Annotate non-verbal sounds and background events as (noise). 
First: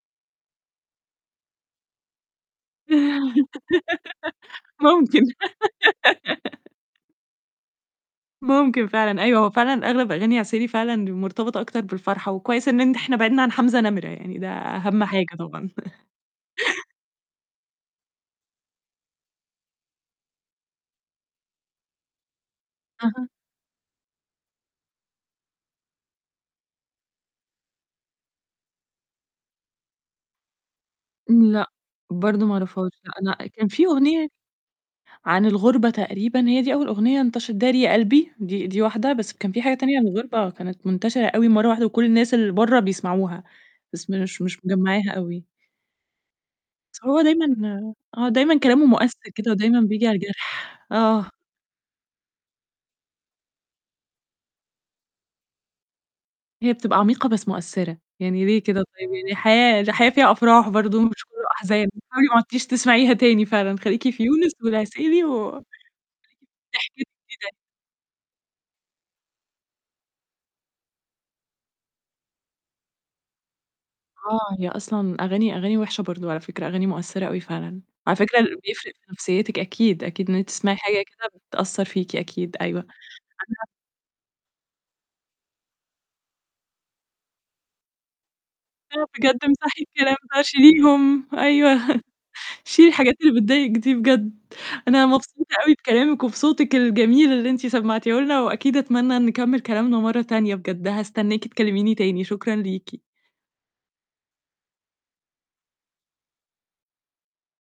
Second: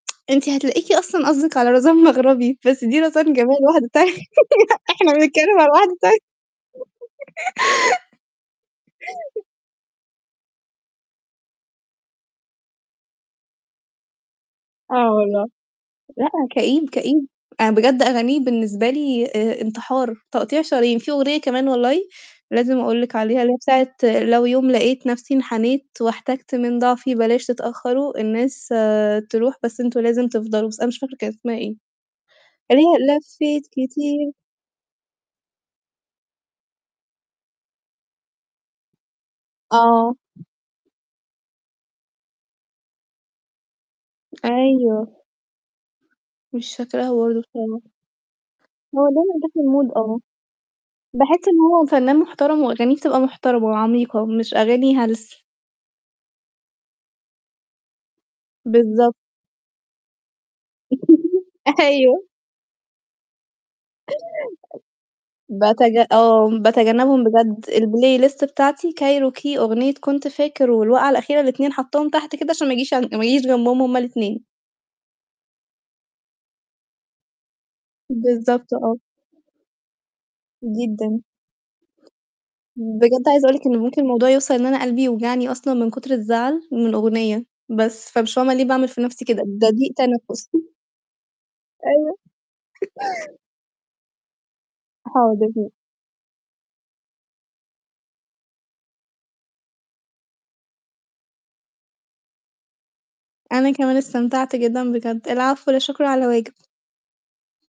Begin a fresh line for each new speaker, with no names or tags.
(tsk) أنتِ هتلاقيكِ أصلًا قصدِك على رزان مغربي، بس دي رزان
(laughs)
جمال واحدة تانية. إحنا
ممكن.
بنتكلم على وحدة تانية.
(laughs)
(laughs)
ممكن فعلًا، أيوه
(chuckles)
هو فعلًا أغلب أغاني عسيلي فعلًا مرتبطة أكتر بالفرحة، وكويس إن إحنا بعدنا عن حمزة نمرة، يعني ده أهم
آه
حاجة
والله،
طبعًا. (chuckles)
لأ، كئيب، كئيب أنا بجد أغانيه بالنسبة لي آآ، انتحار، تقطيع شرايين، في أغنية كمان والله لازم أقول لِك
أها.
عليها، اللي هي بتاعة "لو يوم لقيت نفسي انحنيت واحتجت من ضعفي بلاش تتأخروا الناس آآ، تروح بس أنتم لازم تفضلوا" بس أنا مش فاكرة كانت أسمها
لأ،
إيه.
برضه ما
اللي
اعرفهاش لأ.
هي
أنا
لفيت
كان في أغنية
كتير.
عن الغُربة تقريبًا هي دي أول أغنية انتشرت، داري يا قلبي، دي دي واحدة بس كان في حاجة تانية عن
آه.
الغُربة كانت منتشرة أوي مرّة واحدة وكل الناس اللي برّه بيسمعوها، بس مش مش مجمعاها
أيوه.
أوي.
مش
بس
فاكراها
هو
برضو.
دايمًا
(unintelligible)
آآ، آه، دايمًا كلامه
هو
مؤثر كده و دايمًا
ديمًا (unintelligible)
بييجي على
آه.
الجرح. آه.
باحس إن هو فنان محترم وأغانيه بتبقى محترمة وعميقة، مش أغاني هلس.
هي بتبقى عميقة بس مؤثرة، يعني ليه كده طيب؟
بالضبط.
يعني الحياة الحياة فيها أفراح برضه مش كله
(laughs)
أحزان،
أيوه.
حاولي معُدتيش تسمعيها تاني، فعلًا خليكِ في يونس والعسيلي و
باتج آه، باتجنبهم
(unintelligible)
بجد، الplay list بتاعتي، كايروكي، أغنية كنت فاكر، والوقعة الأخيرة، الاتنين حاطاهم تحت كده، عشان ما آجيش عن ما آجيش جنبهم هُم الاتنين.
آه، هي أصلًا أغاني أغاني وحشة برضه على فكرة، أغاني مؤثرة أوي فعلًا. على فكرة
بالضبط
بيفرق
آه.
في نفسيتِك أكيد، أكيد، إنك تسمعي حاجة
جدًا.
كده بتأثر فيكِ أكيد أيوه. أنا
بجد عايزة أقول لِك إنه ممكن الموضوع يوصل إن أنا قلبي يوجعني أصلًا من كتر الزعل من أغنية بس، فمش فاهمة ليه باعمل في
أيوه
نفسي
بجد
كده؟ ده
أمسحي
ضيق
الكلام بقى،
تنفُس.
شيليهم، أيوه. (chuckles)
أيوه.
شيلي الحاجات
(laughs)
اللي بتضايقِك دي بجد. أنا مبسوطة
حاضر.
أوي بكلامِك وبصوتِك الجميل اللي أنتِ سمعتيه لنا، وأكيد أتمنى إن نكمل كلامنا مرّة تانية بجد هاستناكِ تكلميني تاني. شكرًا ليكِ.
أنا كمان استمتعت جدًا بجد. العفو، لا شكر على واجب.